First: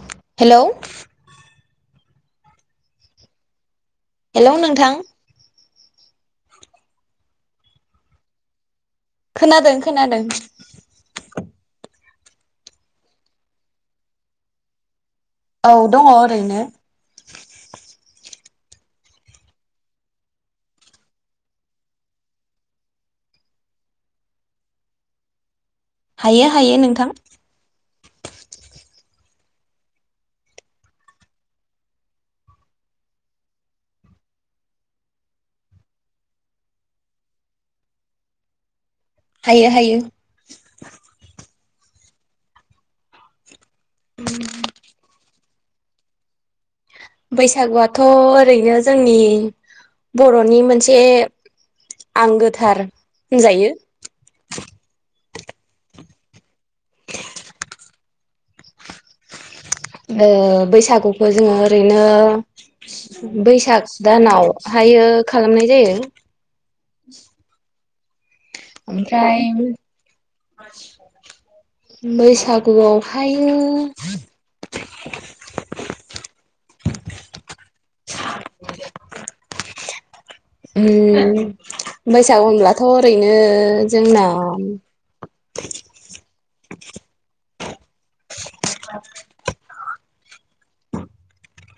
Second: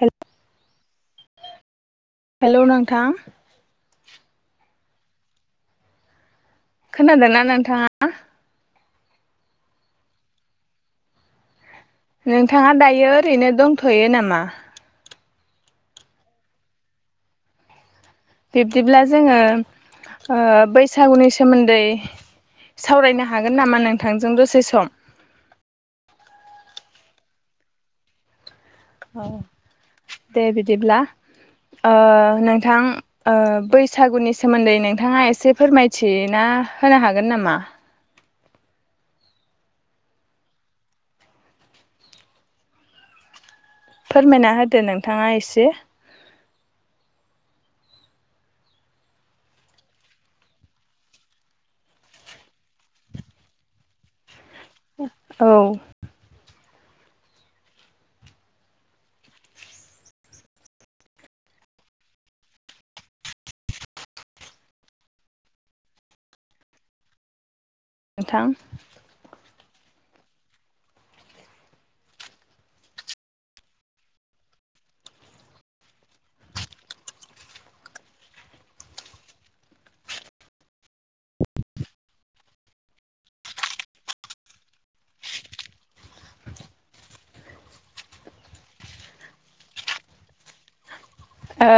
हेल hello hello नोंथां hello नोंथां खोनादो ना नोंथाङा? खोनादों खोनादों। नोंथाङा दायो ओरैनो दंथ'यो नामा? औ दङ ओरैनो। बिब्दिब्ला जोङो ओ बैसागुनि सोमोन्दै सावरायनो हागोन नामा नोंथांजों दसे सम? हायो हायो नोंथां। औ दे बिदिब्ला। ओ नोंथां ओ बैसागुनि सोमोन्दै नोंथाङा एसे फोरमायथिना होनो हागोन नामा? हायो हायो। फोरमायना होदो नोंथाङा एस से बैसागुआथ' ओरैनो जोंनि बर'नि मोनसे आंगोथार होनजायो। औ ओ बैसागुखौ जोङो ओरैनो बैसाग दानाव हायो खालामनाय जायो नोंथां। ओमफ्राय बैसागुआवहायो ओम बैसागु होनब्लाथ' ओरैनो जोंना [inaudible] ओ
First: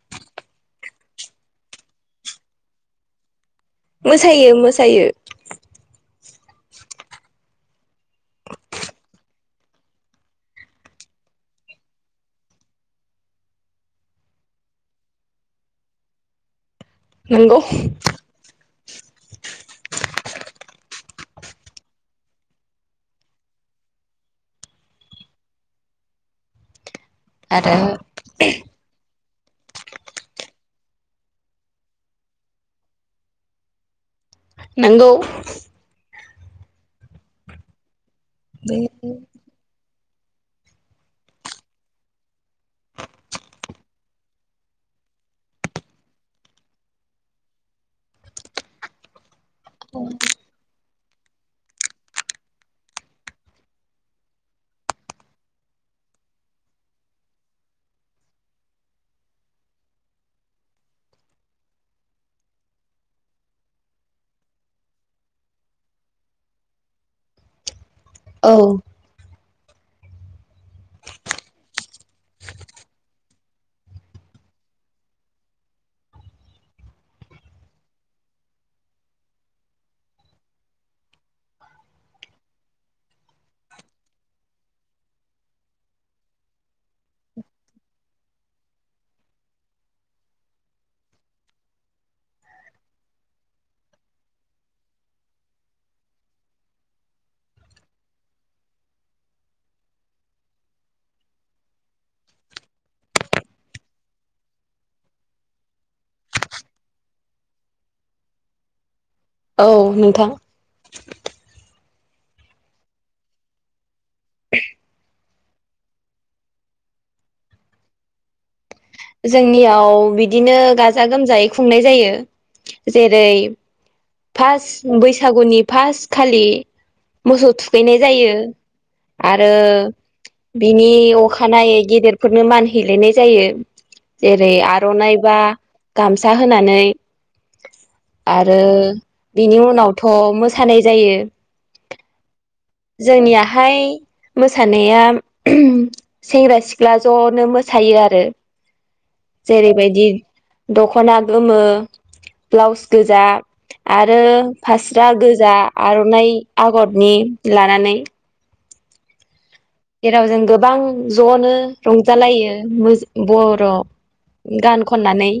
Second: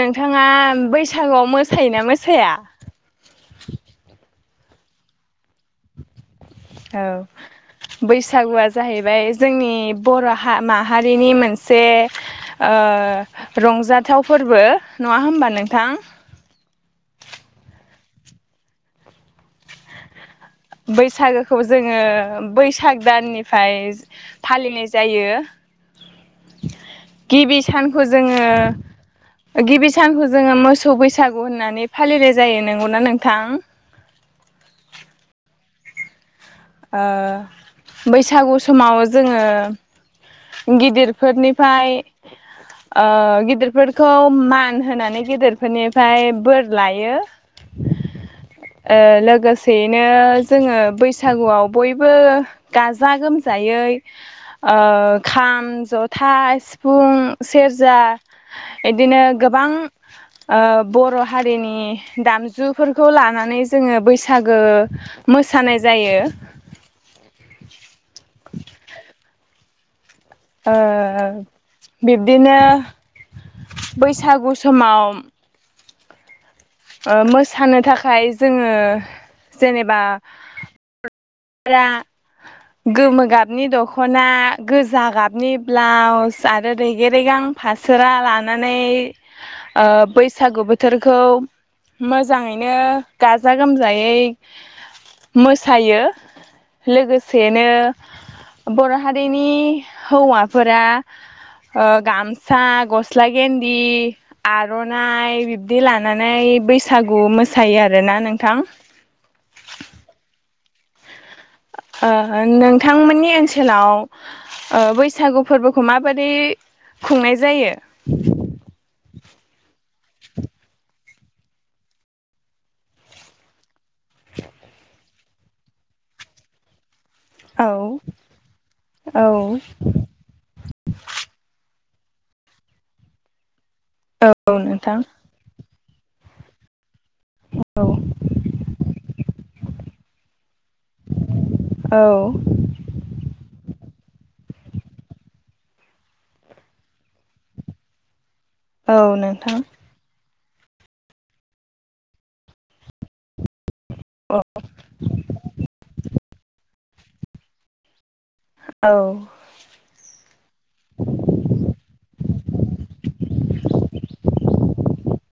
नोंथाङा बैसागुआव मोसायोना मोसाया? मोसायो मोसायो। औ बैसागुआ जाहैबाय जोंनि बर' हा माहारिनि मोनसे ओ रंजाथाव फोरबो। नङा होमबा नोंथां? नोंगौ। बैसागोखौ जोङो बैसाग दाननिफाय फालिनाय जायो। गिबि आरो सानखौ जोङो ओ गिबि सानखौ जोङो मोसौ बैसागु होननानै फालिनाय जायो। नोंगौना नोंथां? नोंगौ ओ बैसागु बे समाव जोङो गिदिरफोरनिफ्राय ओ गिदिरफोरखौ मान होनानै गिदिरफोरनिफ्राय बोर लायो ओ लोगोसेयैनो जोङो बैसागुआव बयबो गाजा गोमजायै ओ खाम जथा सिफुं सेरजा इदिनो गोबां ओ बर' हारिनि दामजुफोरखौ लानानै जोङो बैसागो मोसानाय जायो औ ओ बिब्दिनो बैसागु समाव ओ मोसानो थाखाय जोङो जेनेबा गोमो गाबनि दख'ना गोजा गाबनि ब्लाउस आरो रेगेरेगां फासोरा लानानै ओ बैसागु बोथोरखौ मोजाङैनो गाजा गोमजायै मोसायो लोगोसेनो बर' हारिनि हौवाफोरा ओ गामसा गस्ला गेन्दि आर'नाइ बिब्दि लानानै बैसागु मोसायो आरोना नोंथां औ नोंथां ओ नोंथांमोननि ओनसोलाव ओ बैसागु फोरबोखौ माबादियै खुंनाय जायो? जोंनियाव बिदिनो गा जा गोमजायै खुंनाय जायो जेरै फास बैसागुनि फास खालि मोसौ औ थुखैनाय जायो औ आरो बिनि अखानायै गेदेरफोरनो मान हैैलायनाय जायो औ जेरै नोंथां आर'नाइ बा गामसा होनानै औ आरो बिनि उन उनावथ' मोस मोसानाय जायो औ जोंनियाहाय मोसानाया सेंग्रा सिख्ला ज'नो मोसायो आरो औ नोंथां जेरैबायदि दखना गोमो ब्लाउस गोजा आरो औ फास्रा गोजा आर'नाइ आगर नि लानानै औ जेराव जों गोबां ज'नो रंजालायो मोज बर' गान खननानै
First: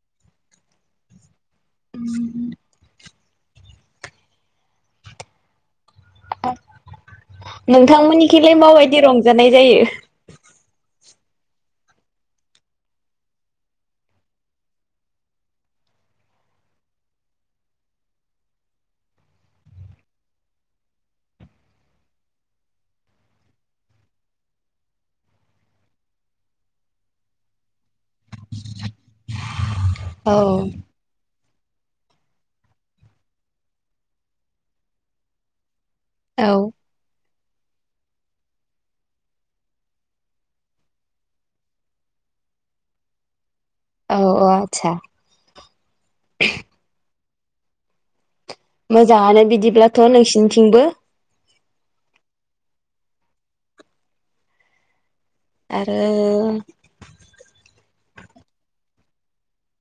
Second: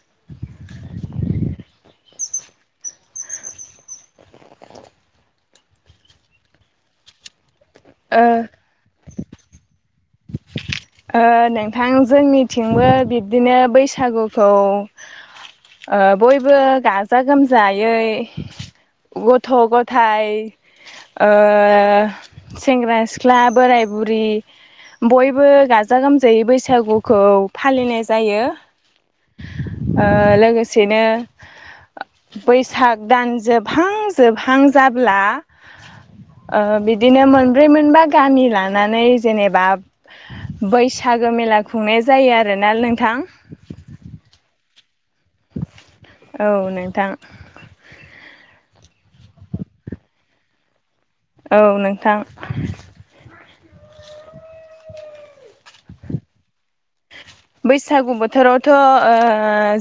[inaudible] [unintelligible] नोंथांमोननिखैलाय माबायदि रं जानाय जायो ओ नोंथां जोंनिथिंबो बिब्दिनो बैसागुखौ ओ बयबो गाजा गोमजायै गथ' गथाय ओ सेंग्रा सिख्ला बोराय बुरि बयबो गाजा गोमजायै बैसागुखौ फालिनाय जायो ओ औ लोगोसेनो बैसाग दान जोबहां जोबहां जाब्ला औ ओ बिदिनो मोन बे मोनबा गामि लानानै जेनेबा बैसागो मेला खुंनाय जायो आरोना नोंथां औ औ आतसा औ नोंथां मोजाङानो बिदिब्लाथ' नोंसिनि थिंबो औ नोंथां आरो बैसागु बोथोरावथ' ओ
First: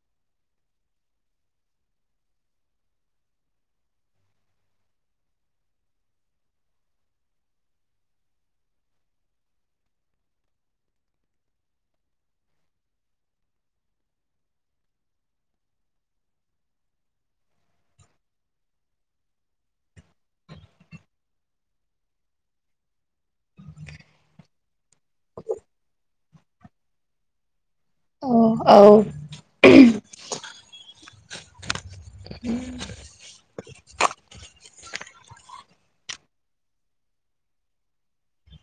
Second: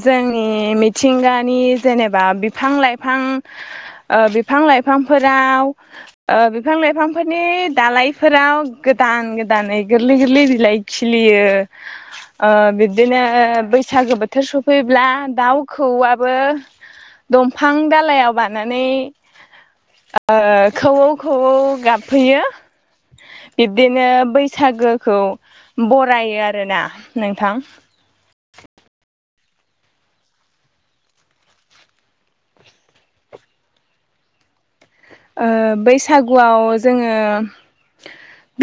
जोंनि मिथिंगानि जेनेबा बिफां लाइफां ओ बिफां लाइफांफोराव ओ बिफां लाइफांफोरनि दालइफोराव गोदान गोदानै गोरलै गोरलै बिलाइ खिलियो ओ बिदिनो बैसागो बोथोर सफैब्ला दाउ खौवौआबो दंफां दालायाव बानानै ओ खौवौ खौवौ गाबफैयो बिब्दिनो बैसागो खौ ब बरायो आरोना नोंथां औ ओ बैसागुआव जोङो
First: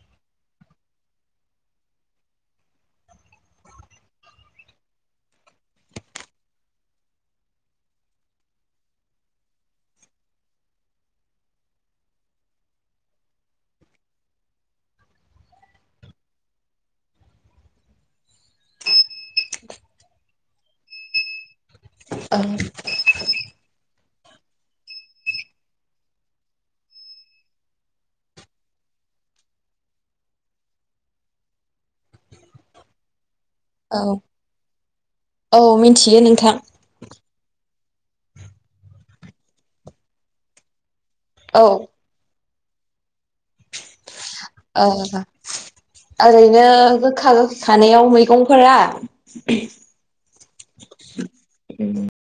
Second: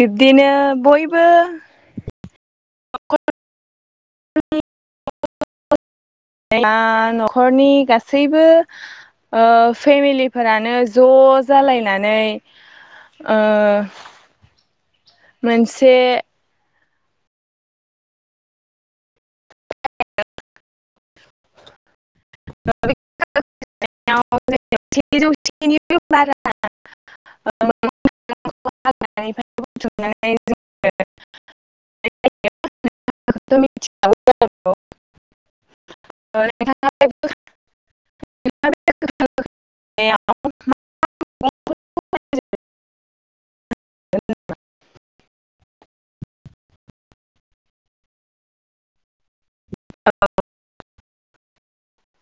बिब्दिनो बयबो बेबे न'खरनि गासैबो ओ फेमिलिफोरानो ज' जालायनानै ओ मोनसे ओ [unintelligible] औ औ मिथियो नोंथां [unintelligible] [unintelligible] औ [unintelligible] ओ ओरैनो गोखा गोखा खानायाव मैगंफोरा [unintelligible]